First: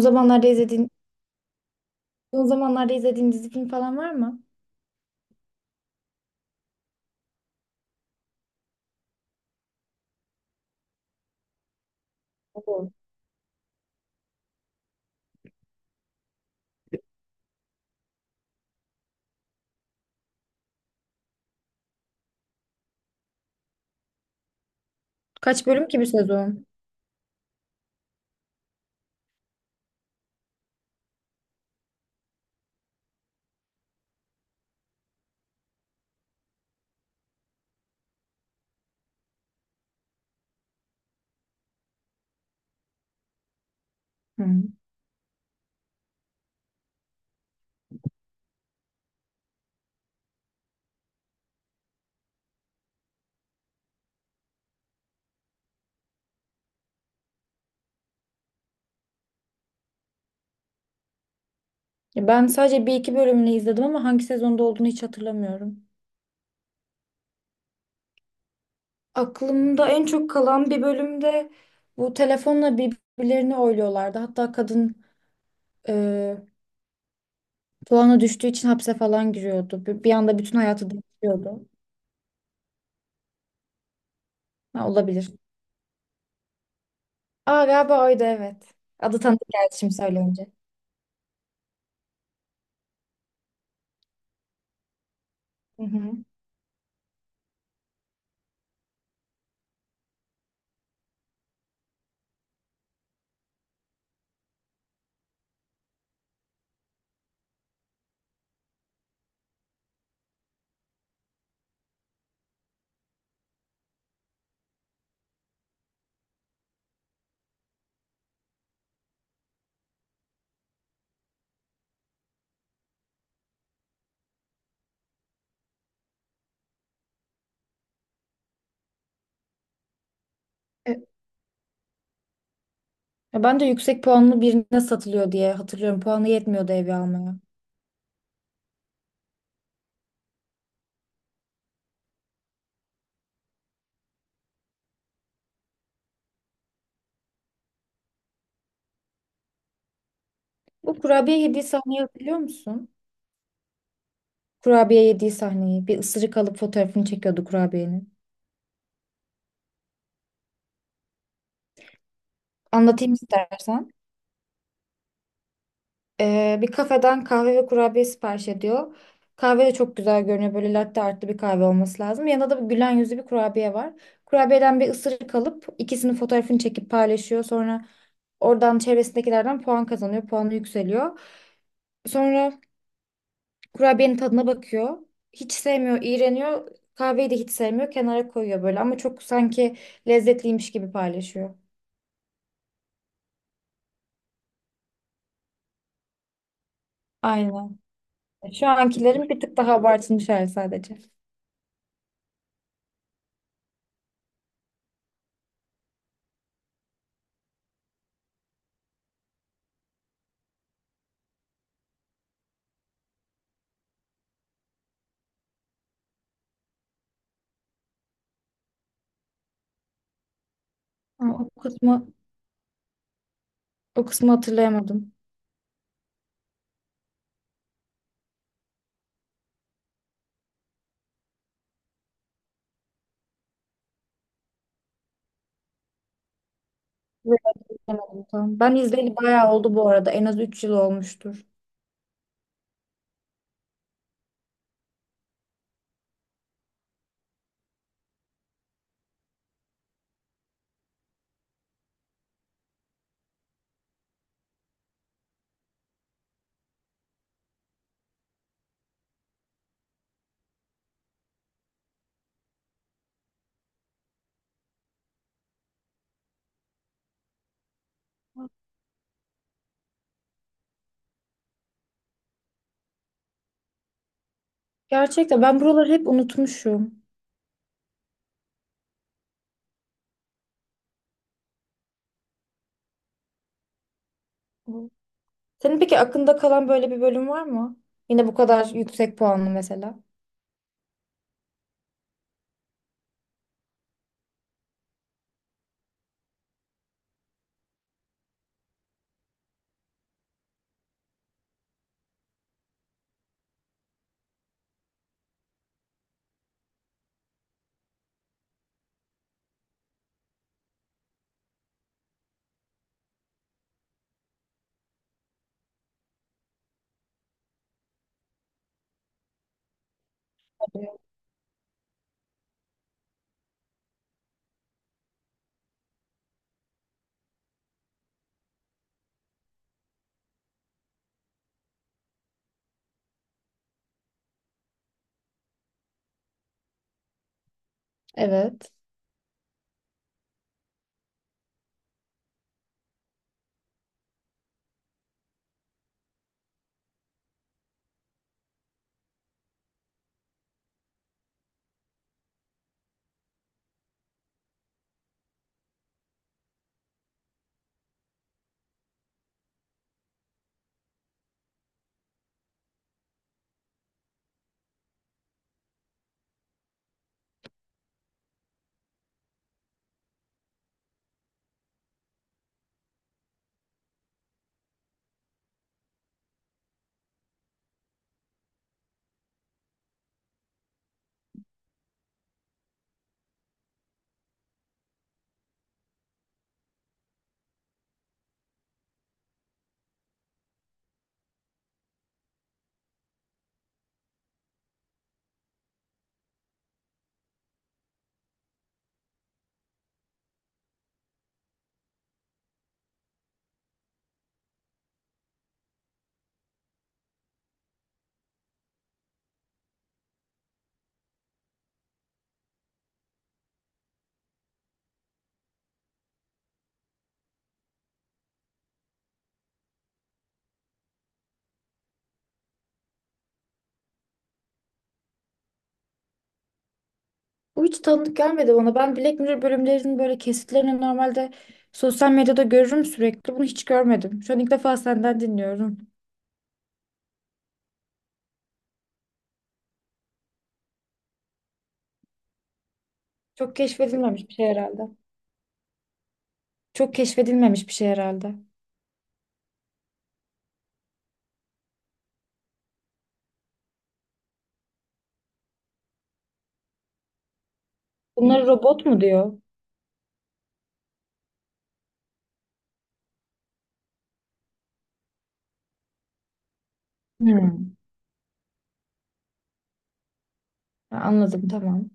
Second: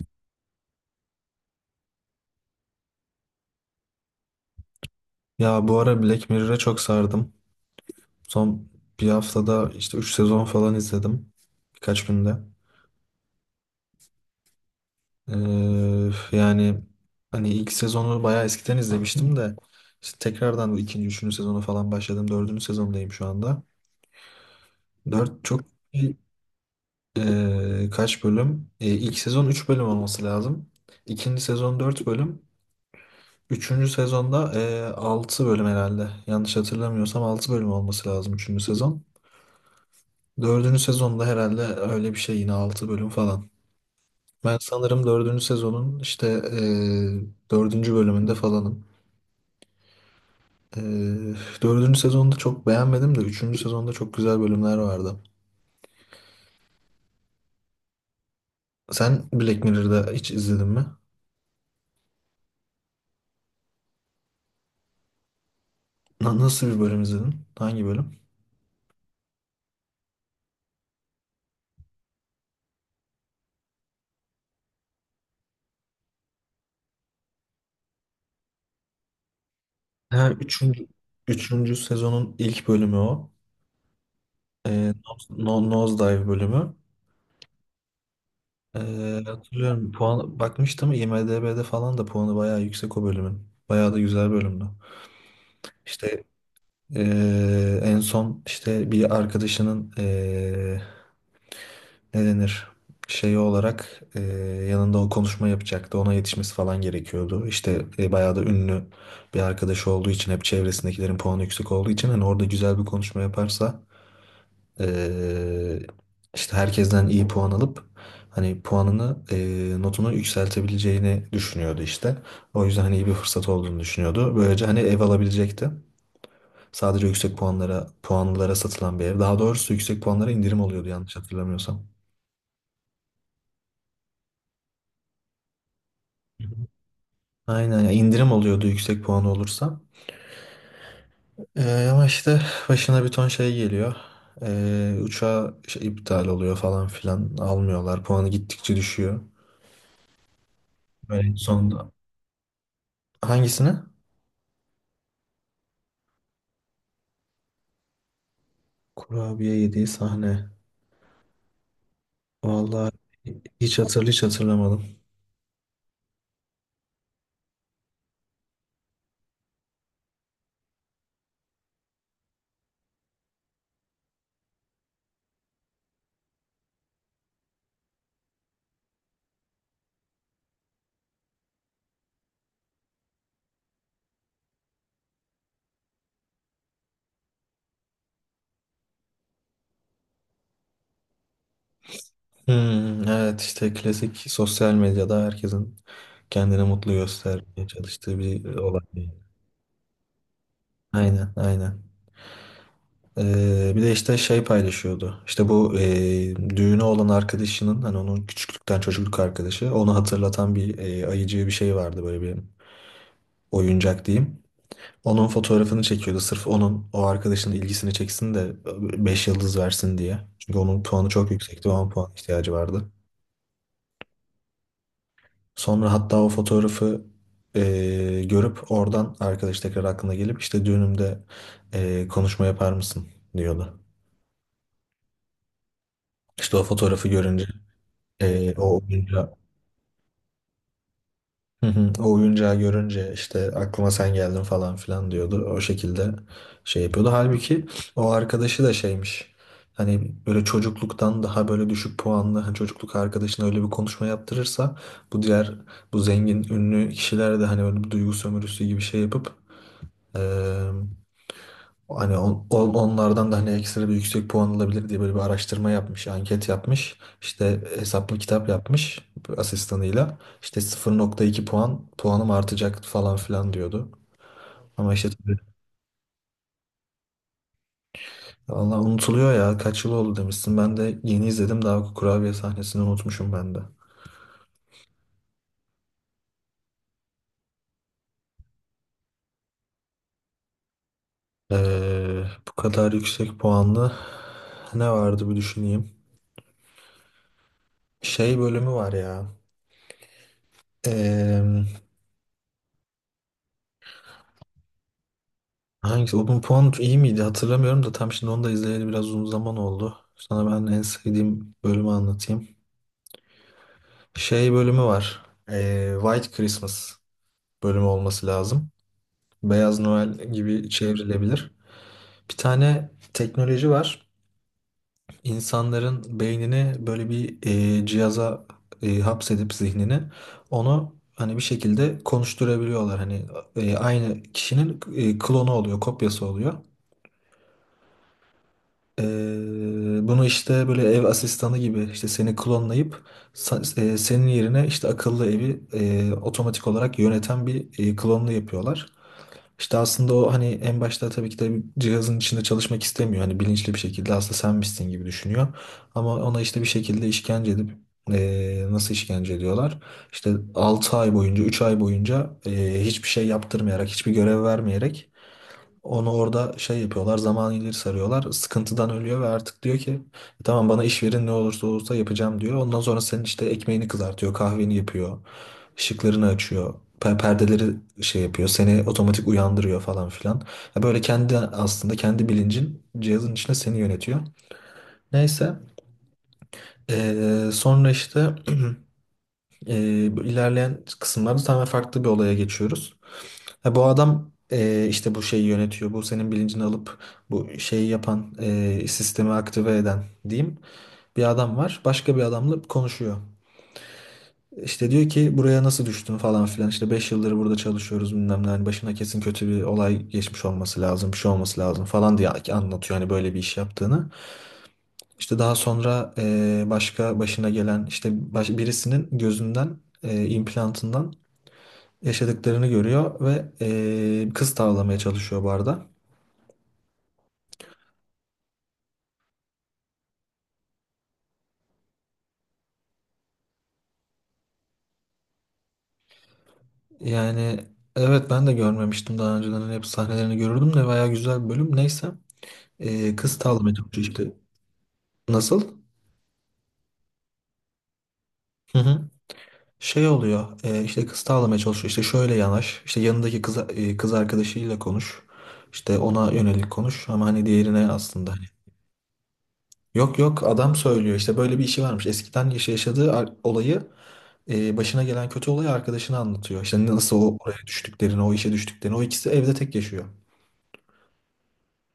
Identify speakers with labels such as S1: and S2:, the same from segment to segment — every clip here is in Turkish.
S1: O zamanlarda izlediğin, Son zamanlarda izlediğin dizi film falan var mı?
S2: Ya bu ara Black Mirror'a çok sardım. Son bir haftada işte 3 sezon falan izledim. Birkaç günde.
S1: Oo.
S2: Ee, yani hani ilk sezonu bayağı eskiden izlemiştim de işte tekrardan bu ikinci, üçüncü sezonu falan başladım. Dördüncü sezondayım şu anda. Dört çok
S1: Kaç bölüm ki bir sezon?
S2: kaç bölüm? İlk sezon 3 bölüm olması lazım. İkinci sezon 4 bölüm. Üçüncü sezonda altı bölüm herhalde. Yanlış hatırlamıyorsam 6 bölüm olması lazım üçüncü sezon. Dördüncü sezonda herhalde öyle bir şey yine altı bölüm falan. Ben
S1: Hı.
S2: sanırım dördüncü sezonun işte dördüncü bölümünde falanım. E, Dördüncü sezonda çok beğenmedim de üçüncü sezonda çok güzel bölümler vardı. Sen Black Mirror'da hiç izledin mi?
S1: Ya ben sadece bir iki bölümünü izledim ama hangi sezonda olduğunu hiç hatırlamıyorum.
S2: Nasıl bir bölüm izledin? Hangi bölüm?
S1: Aklımda en çok kalan bir bölümde, bu telefonla birbirlerini oyluyorlardı. Hatta kadın e, puanı düştüğü için hapse falan giriyordu. Bir
S2: Ha,
S1: anda bütün
S2: üçüncü,
S1: hayatı değişiyordu.
S2: üçüncü sezonun ilk bölümü o.
S1: Ha,
S2: E,
S1: olabilir.
S2: no, Nosedive bölümü.
S1: Aa, galiba oydu, evet. Adı
S2: E,
S1: tanıdık geldi
S2: Hatırlıyorum,
S1: şimdi
S2: puan
S1: söyleyince.
S2: bakmıştım IMDb'de falan da puanı bayağı yüksek o bölümün. Bayağı da güzel bölümdü.
S1: Hı hı.
S2: İşte. En son işte bir arkadaşının ne denir şeyi olarak, yanında o konuşma yapacaktı. Ona yetişmesi falan gerekiyordu. İşte bayağı da ünlü bir arkadaşı olduğu için, hep çevresindekilerin puanı yüksek olduğu için, hani orada güzel bir konuşma yaparsa eee, işte herkesten iyi puan alıp hani puanını, notunu yükseltebileceğini düşünüyordu işte. O yüzden hani iyi bir fırsat olduğunu düşünüyordu. Böylece hani ev alabilecekti. Sadece yüksek puanlara satılan bir ev. Daha doğrusu yüksek puanlara indirim oluyordu yanlış hatırlamıyorsam.
S1: Ya ben de yüksek puanlı birine satılıyor diye hatırlıyorum. Puanı
S2: Hı hı.
S1: yetmiyordu evi almaya.
S2: Aynen ya, indirim oluyordu yüksek puanı olursa. Ama işte başına bir ton şey geliyor. Uçağı şey, iptal oluyor falan filan. Almıyorlar. Puanı gittikçe düşüyor.
S1: Bu
S2: Böyle en
S1: kurabiye yediği
S2: sonunda.
S1: sahneyi hatırlıyor musun?
S2: Hangisine?
S1: Kurabiye yediği sahneyi. Bir ısırık alıp fotoğrafını çekiyordu kurabiyenin.
S2: Kurabiye yediği sahne. Vallahi
S1: Anlatayım istersen.
S2: hiç hatırlamadım.
S1: Bir kafeden kahve ve kurabiye sipariş ediyor. Kahve de çok güzel görünüyor. Böyle latte artlı bir kahve olması lazım. Yanında da bir gülen yüzlü bir kurabiye var. Kurabiyeden bir ısırık alıp ikisinin fotoğrafını çekip paylaşıyor. Sonra oradan çevresindekilerden puan kazanıyor. Puanı yükseliyor. Sonra kurabiyenin tadına bakıyor. Hiç sevmiyor, iğreniyor. Kahveyi de hiç sevmiyor. Kenara koyuyor böyle ama çok sanki lezzetliymiş gibi paylaşıyor.
S2: Hmm, evet işte klasik sosyal medyada herkesin kendini mutlu göstermeye
S1: Aynen.
S2: çalıştığı bir
S1: Şu
S2: olay.
S1: ankilerin bir tık daha abartılmış hali sadece.
S2: Aynen, aynen. Bir de işte şey paylaşıyordu. İşte bu düğünü olan arkadaşının, hani onun küçüklükten çocukluk arkadaşı, onu hatırlatan bir ayıcı bir şey vardı, böyle bir oyuncak diyeyim. Onun fotoğrafını çekiyordu sırf onun o arkadaşının ilgisini çeksin de 5 yıldız versin diye. Çünkü onun puanı çok
S1: Ama o
S2: yüksekti ve 10
S1: kısmı
S2: puan ihtiyacı vardı.
S1: O kısmı hatırlayamadım.
S2: Sonra hatta o fotoğrafı görüp oradan arkadaş tekrar aklına gelip işte düğünümde konuşma yapar mısın diyordu. İşte o fotoğrafı
S1: Evet,
S2: görünce
S1: hatırlayamadım,
S2: Ee,
S1: tamam. Ben
S2: o
S1: izleyeli
S2: oyuncağı,
S1: bayağı oldu bu arada. En az 3 yıl olmuştur.
S2: Hı hı, o oyuncağı görünce işte aklıma sen geldin falan filan diyordu. O şekilde şey yapıyordu. Halbuki o arkadaşı da şeymiş. Hani böyle çocukluktan daha böyle düşük puanlı, hani çocukluk arkadaşına öyle bir konuşma yaptırırsa bu diğer bu zengin ünlü kişiler de hani böyle bir duygu sömürüsü gibi şey yapıp hani onlardan da hani ekstra bir yüksek puan alabilir diye, böyle bir araştırma yapmış, anket yapmış. İşte hesaplı kitap yapmış asistanıyla. İşte 0.2 puan, puanım artacak falan filan diyordu. Ama işte tabii
S1: Gerçekten ben buraları hep unutmuşum.
S2: Allah, unutuluyor ya, kaç yıl oldu demişsin. Ben de yeni izledim, daha kurabiye sahnesini unutmuşum ben de.
S1: Senin peki aklında kalan böyle bir bölüm var mı? Yine bu kadar yüksek puanlı mesela.
S2: Bu kadar yüksek puanlı ne vardı bir düşüneyim. Şey bölümü var ya. Hangisi? Open Pond iyi miydi? Hatırlamıyorum da tam şimdi, onu da izleyeli biraz uzun zaman oldu. Sana ben en sevdiğim bölümü anlatayım. Şey bölümü var. White Christmas bölümü olması lazım. Beyaz Noel gibi çevrilebilir. Bir tane teknoloji var. İnsanların beynini böyle bir cihaza hapsedip zihnini, onu hani bir şekilde konuşturabiliyorlar. Hani aynı kişinin klonu oluyor, kopyası oluyor.
S1: Evet.
S2: Ee, Bunu işte böyle ev asistanı gibi, işte seni klonlayıp senin yerine işte akıllı evi otomatik olarak yöneten bir klonlu yapıyorlar. İşte aslında o hani en başta tabii ki de cihazın içinde çalışmak istemiyor. Hani bilinçli bir şekilde aslında sen misin gibi düşünüyor. Ama ona işte bir şekilde işkence edip nasıl işkence ediyorlar? İşte 6 ay boyunca, 3 ay boyunca hiçbir şey yaptırmayarak, hiçbir görev vermeyerek onu orada şey yapıyorlar, zaman ileri sarıyorlar. Sıkıntıdan ölüyor ve artık diyor ki tamam bana iş verin, ne olursa olursa yapacağım diyor. Ondan sonra senin işte ekmeğini kızartıyor, kahveni yapıyor, ışıklarını açıyor, perdeleri şey yapıyor, seni otomatik uyandırıyor falan filan. Ya böyle kendi, aslında kendi bilincin cihazın içinde seni yönetiyor. Neyse, sonra işte bu ilerleyen kısımlarda tamamen farklı bir olaya geçiyoruz. Ha, bu adam işte bu şeyi yönetiyor. Bu senin bilincini alıp bu şeyi yapan, sistemi aktive eden diyeyim. Bir adam var. Başka bir adamla konuşuyor. İşte diyor ki buraya nasıl düştün falan filan. İşte 5 yıldır burada çalışıyoruz bilmem ne. Hani başına kesin kötü bir olay geçmiş olması lazım. Bir şey olması lazım falan diye anlatıyor hani böyle bir iş yaptığını. İşte daha sonra başka başına gelen işte, birisinin gözünden, implantından yaşadıklarını görüyor ve kız tavlamaya çalışıyor barda.
S1: Bu hiç tanıdık gelmedi bana. Ben Black Mirror bölümlerinin böyle kesitlerini normalde sosyal medyada görürüm sürekli. Bunu hiç görmedim. Şu an ilk defa senden dinliyorum.
S2: Yani evet, ben de görmemiştim daha önceden. Hani hep sahnelerini görürdüm de bayağı güzel bir bölüm. Neyse, kız
S1: Çok
S2: tavlamaya çalışıyor
S1: keşfedilmemiş
S2: işte.
S1: bir şey herhalde.
S2: Nasıl?
S1: Çok keşfedilmemiş bir şey herhalde.
S2: Hı hı. Şey oluyor, işte kız tavlamaya çalışıyor işte şöyle yanaş, işte yanındaki kız, kız arkadaşıyla konuş, işte ona yönelik konuş, ama hani diğerine aslında hani.
S1: Bunları robot mu diyor?
S2: Yok yok, adam söylüyor işte böyle bir işi varmış eskiden, yaşadığı olayı, başına gelen kötü olayı arkadaşına anlatıyor, işte nasıl o oraya
S1: Hmm.
S2: düştüklerini, o işe düştüklerini, o ikisi evde tek yaşıyor.
S1: Ha, anladım, tamam.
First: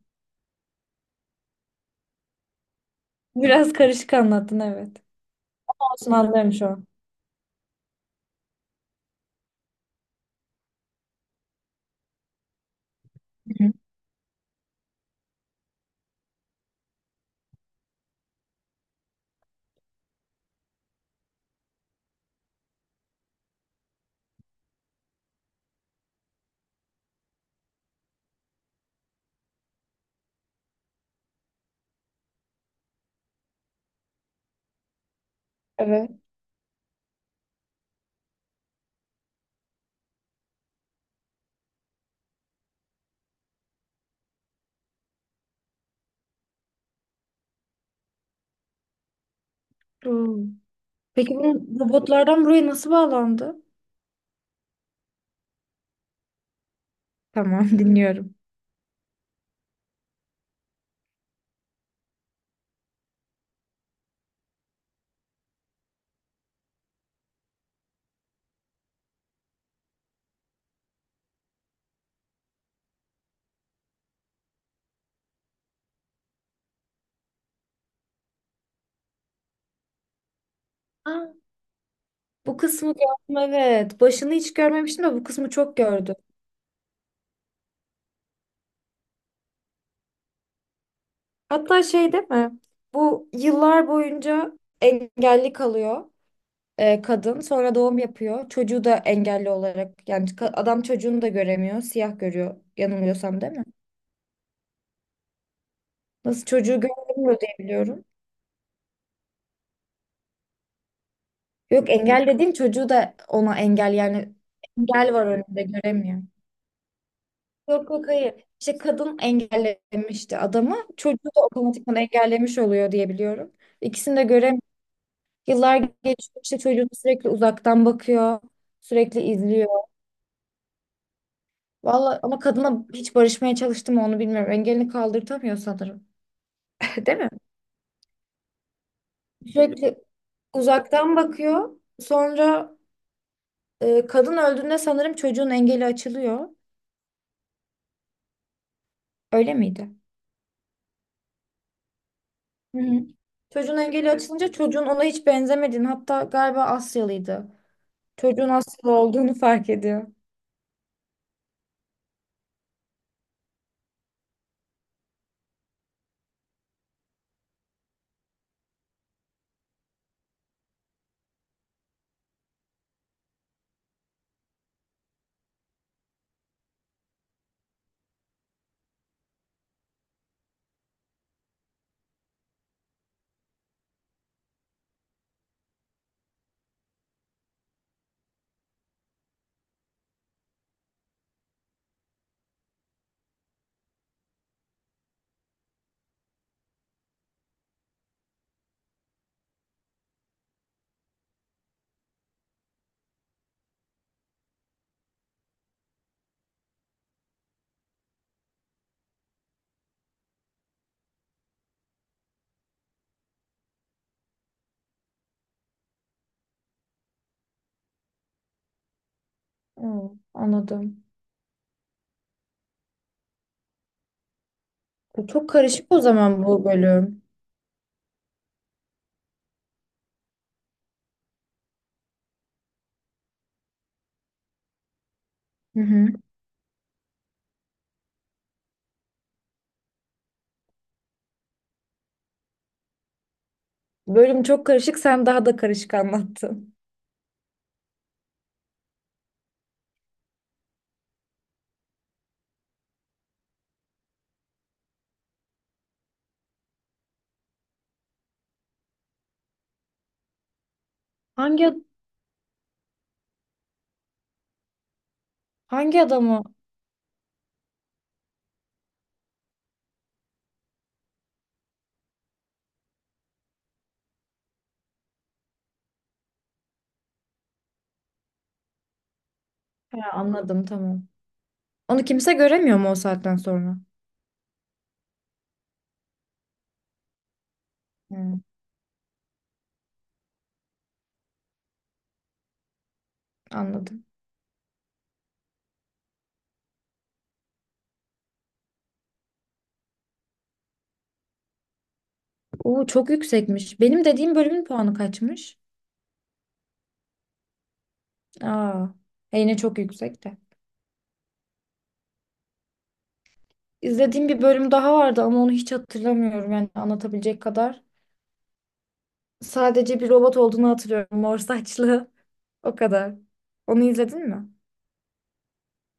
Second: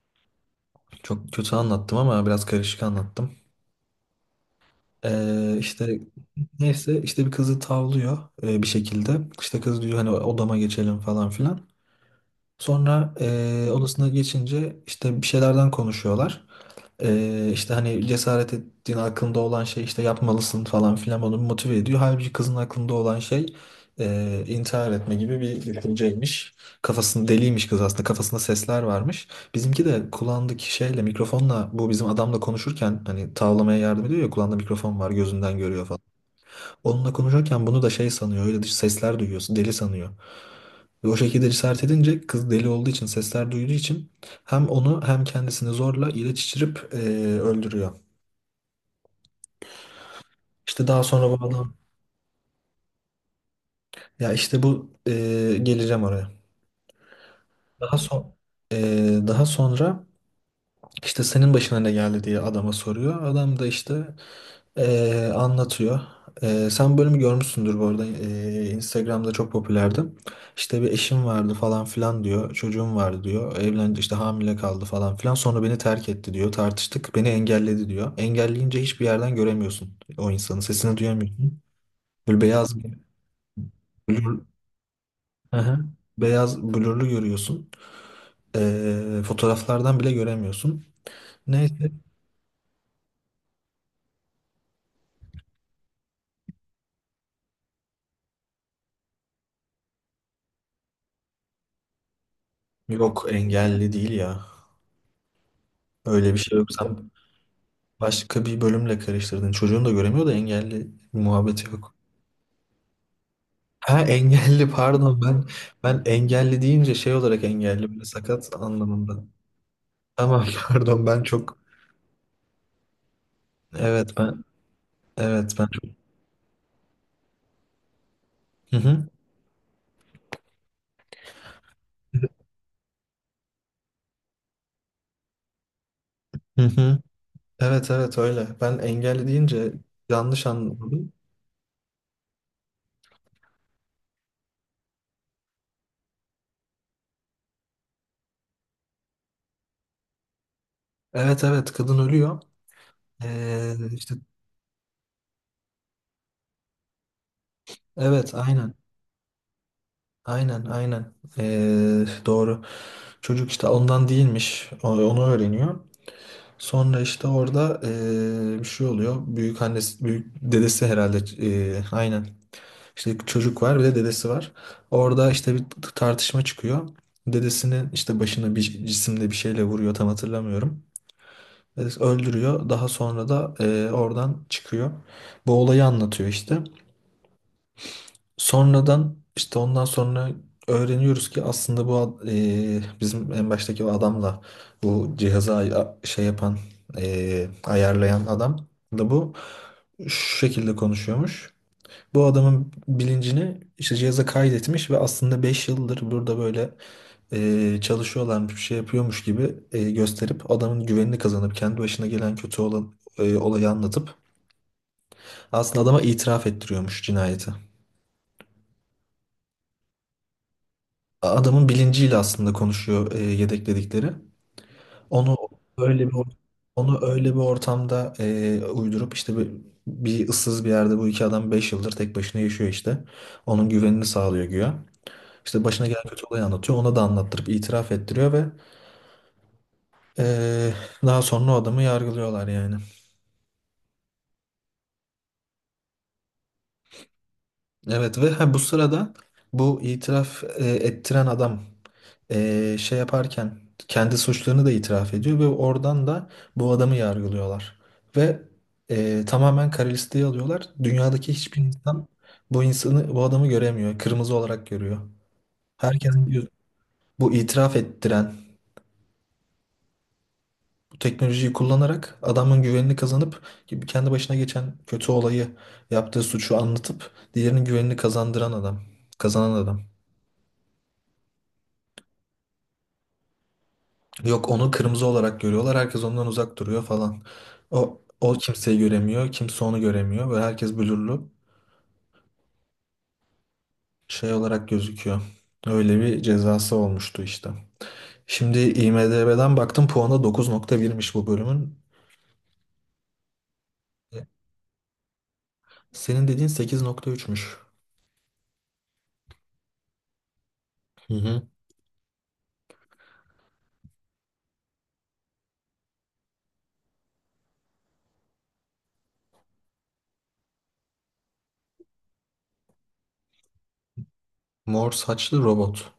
S2: Çok kötü anlattım, ama biraz karışık anlattım.
S1: Biraz karışık anlattın, evet.
S2: İşte
S1: Olsun, anlarım şu an.
S2: neyse, işte bir kızı tavlıyor bir şekilde. İşte kız diyor hani odama geçelim falan filan. Sonra
S1: Hı hı.
S2: odasına geçince işte bir şeylerden konuşuyorlar. İşte hani cesaret ettiğin aklında olan şey, işte yapmalısın falan filan, onu motive ediyor. Halbuki kızın aklında olan şey intihar etme gibi bir düşünceymiş. Kafasını deliymiş kız aslında, kafasında sesler varmış. Bizimki de kulağındaki şeyle, mikrofonla, bu bizim adamla konuşurken hani tavlamaya yardım ediyor ya, kulağında mikrofon var, gözünden görüyor falan.
S1: Evet.
S2: Onunla konuşurken bunu da şey sanıyor, öyle dış sesler duyuyorsun deli sanıyor. Ve o şekilde cesaret edince kız, deli olduğu için, sesler duyduğu için hem onu hem kendisini zorla ilaç içirip öldürüyor.
S1: Hmm.
S2: İşte daha sonra
S1: Peki
S2: bu adam,
S1: bu robotlardan buraya nasıl bağlandı?
S2: ya işte bu geleceğim oraya.
S1: Tamam,
S2: Daha son
S1: dinliyorum.
S2: e, daha sonra işte senin başına ne geldi diye adama soruyor. Adam da işte anlatıyor. Sen bölümü görmüşsündür bu arada. Instagram'da çok popülerdi. İşte bir eşim vardı falan filan diyor. Çocuğum vardı diyor. Evlendi, işte hamile kaldı falan filan. Sonra beni terk etti diyor. Tartıştık. Beni engelledi diyor. Engelleyince hiçbir yerden göremiyorsun o insanı. Sesini
S1: Aa,
S2: duyamıyorsun. Böyle
S1: bu
S2: beyaz
S1: kısmı gördüm, evet. Başını
S2: bir.
S1: hiç görmemiştim de bu kısmı çok
S2: Aha.
S1: gördüm.
S2: Beyaz blurlu görüyorsun. Fotoğraflardan bile göremiyorsun.
S1: Hatta
S2: Neyse.
S1: şey değil mi? Bu yıllar boyunca engelli kalıyor kadın. Sonra doğum yapıyor. Çocuğu da engelli olarak. Yani adam çocuğunu da göremiyor. Siyah görüyor
S2: Yok,
S1: yanılmıyorsam, değil mi?
S2: engelli değil ya. Öyle bir
S1: Nasıl,
S2: şey yok.
S1: çocuğu
S2: Sen
S1: göremiyor diye biliyorum.
S2: başka bir bölümle karıştırdın. Çocuğun da göremiyor da, engelli muhabbeti
S1: Yok,
S2: yok.
S1: engel dediğim çocuğu da ona engel,
S2: Ha,
S1: yani
S2: engelli
S1: engel
S2: pardon,
S1: var
S2: ben
S1: önünde,
S2: ben
S1: göremiyor.
S2: engelli deyince şey olarak,
S1: Yok
S2: engelli böyle
S1: yok, hayır.
S2: sakat
S1: İşte kadın
S2: anlamında.
S1: engellemişti
S2: Tamam
S1: adamı.
S2: pardon
S1: Çocuğu
S2: ben
S1: da
S2: çok,
S1: otomatikman engellemiş oluyor diye biliyorum.
S2: evet
S1: İkisini de
S2: ben
S1: göremiyor.
S2: evet ben
S1: Yıllar
S2: çok
S1: geçiyor işte, çocuğunu sürekli uzaktan bakıyor.
S2: hı hı.
S1: Sürekli izliyor. Vallahi ama kadına hiç barışmaya çalıştım mı onu bilmiyorum. Engelini kaldırtamıyor sanırım.
S2: Hı hı.
S1: Değil mi?
S2: Evet evet öyle. Ben engelli deyince
S1: Sürekli
S2: yanlış anladım.
S1: uzaktan bakıyor. Sonra kadın öldüğünde sanırım çocuğun engeli açılıyor. Öyle miydi?
S2: Evet evet, kadın ölüyor.
S1: Hı hı. Çocuğun engeli
S2: İşte
S1: açılınca çocuğun ona hiç benzemediğini, hatta galiba Asyalıydı.
S2: evet,
S1: Çocuğun Asyalı olduğunu fark ediyor.
S2: aynen. Doğru, çocuk işte ondan değilmiş, onu öğreniyor. Sonra işte orada, bir şey oluyor, büyük annesi, büyük dedesi herhalde, aynen. İşte çocuk var, bir de dedesi var orada, işte bir tartışma çıkıyor, dedesinin işte başına bir cisimle, bir şeyle vuruyor, tam hatırlamıyorum. Dedesi öldürüyor. Daha sonra da oradan çıkıyor, bu olayı anlatıyor işte. Sonradan işte, ondan sonra öğreniyoruz ki aslında bu bizim en baştaki o adamla bu cihazı şey yapan, ayarlayan adam da bu şu şekilde konuşuyormuş. Bu adamın bilincini işte cihaza kaydetmiş ve aslında 5 yıldır burada böyle çalışıyorlarmış, bir şey yapıyormuş gibi gösterip adamın güvenini kazanıp kendi başına gelen kötü olan olayı anlatıp aslında adama itiraf ettiriyormuş cinayeti.
S1: Hı, anladım.
S2: Adamın bilinciyle aslında konuşuyor, yedekledikleri.
S1: Bu
S2: Onu
S1: çok karışık o
S2: öyle bir
S1: zaman bu
S2: onu
S1: bölüm.
S2: öyle bir ortamda uydurup işte bir ıssız bir yerde. Bu iki adam 5 yıldır tek başına yaşıyor işte. Onun güvenini sağlıyor güya. İşte
S1: Hı
S2: başına gelen
S1: hı.
S2: kötü olayı anlatıyor. Ona da anlattırıp itiraf ettiriyor ve e, daha sonra o adamı yargılıyorlar yani.
S1: Bölüm çok karışık, sen daha da karışık anlattın.
S2: Evet, ve ha, bu sırada bu itiraf ettiren adam, şey yaparken kendi suçlarını da itiraf ediyor ve oradan da bu adamı yargılıyorlar. Ve tamamen kara listeye alıyorlar. Dünyadaki hiçbir
S1: Hangi
S2: insan bu insanı, bu adamı göremiyor. Kırmızı olarak görüyor.
S1: hangi
S2: Herkesin
S1: adamı?
S2: göz- bu itiraf ettiren, bu teknolojiyi kullanarak adamın güvenini kazanıp gibi kendi başına geçen kötü olayı, yaptığı suçu anlatıp diğerinin güvenini kazanan adam.
S1: Ha, anladım, tamam. Onu kimse göremiyor mu o saatten sonra?
S2: Yok, onu kırmızı olarak görüyorlar. Herkes ondan uzak duruyor falan. O
S1: Hı,
S2: kimseyi göremiyor. Kimse onu göremiyor. Ve herkes blurlu
S1: anladım.
S2: şey olarak gözüküyor. Öyle bir cezası olmuştu işte. Şimdi IMDb'den baktım, puanı 9.1'miş bu bölümün.
S1: Oo, çok yüksekmiş. Benim
S2: E,
S1: dediğim bölümün puanı kaçmış?
S2: Senin dediğin 8.3'müş.
S1: Aa, yine çok yüksek de.
S2: Hı hı.
S1: İzlediğim bir bölüm daha vardı ama onu hiç hatırlamıyorum yani anlatabilecek kadar. Sadece bir robot olduğunu hatırlıyorum. Mor saçlı. O kadar. Onu izledin mi?
S2: Mor saçlı robot.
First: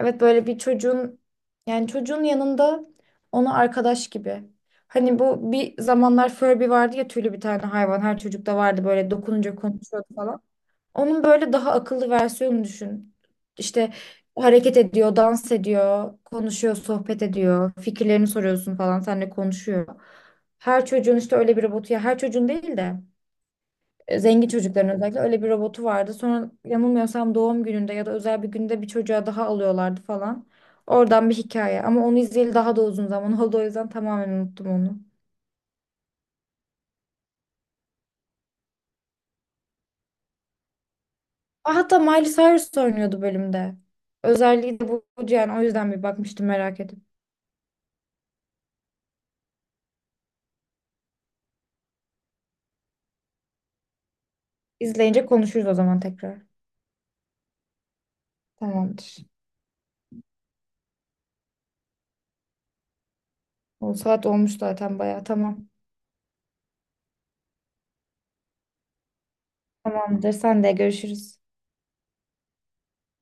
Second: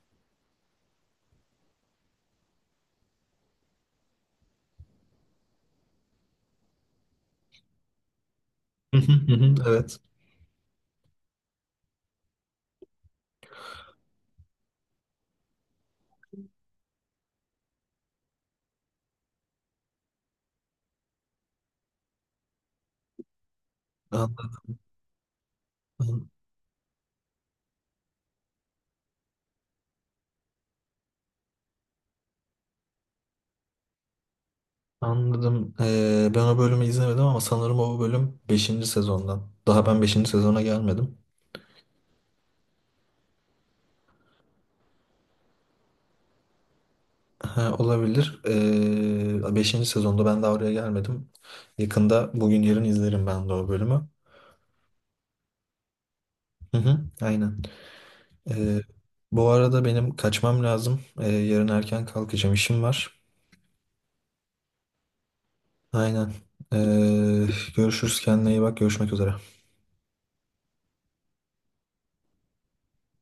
S1: Evet, böyle bir çocuğun, yani çocuğun yanında, onu arkadaş gibi. Hani bu bir zamanlar Furby vardı ya, tüylü bir tane hayvan, her çocukta vardı,
S2: Hı
S1: böyle
S2: hı hı hı,
S1: dokununca
S2: evet.
S1: konuşuyordu falan. Onun böyle daha akıllı versiyonunu düşün. İşte hareket ediyor, dans ediyor, konuşuyor, sohbet ediyor, fikirlerini soruyorsun falan, seninle konuşuyor. Her çocuğun işte öyle bir robotu, ya her çocuğun değil de zengin çocukların özellikle öyle bir robotu vardı.
S2: Anladım.
S1: Sonra yanılmıyorsam doğum gününde ya da özel bir günde bir çocuğa daha alıyorlardı falan. Oradan bir hikaye ama onu izleyeli daha da uzun zaman oldu, o yüzden tamamen unuttum onu.
S2: Anladım. Ben o bölümü izlemedim ama sanırım o bölüm beşinci sezondan. Daha ben beşinci sezona gelmedim.
S1: Aa, hatta Miley Cyrus oynuyordu bölümde. Özelliği de bu yani, o yüzden bir bakmıştım merak edip.
S2: Ha, olabilir. 5. sezonda ben daha oraya gelmedim. Yakında bugün yarın izlerim ben de o bölümü.
S1: İzleyince konuşuruz o zaman tekrar.
S2: Hı hı, aynen. Ee,
S1: Tamamdır.
S2: Bu arada benim kaçmam lazım. Yarın erken kalkacağım, işim var.
S1: O saat olmuş zaten bayağı. Tamam.
S2: Aynen. Ee, Görüşürüz, kendine iyi bak. Görüşmek üzere.
S1: Tamamdır. Sen de görüşürüz.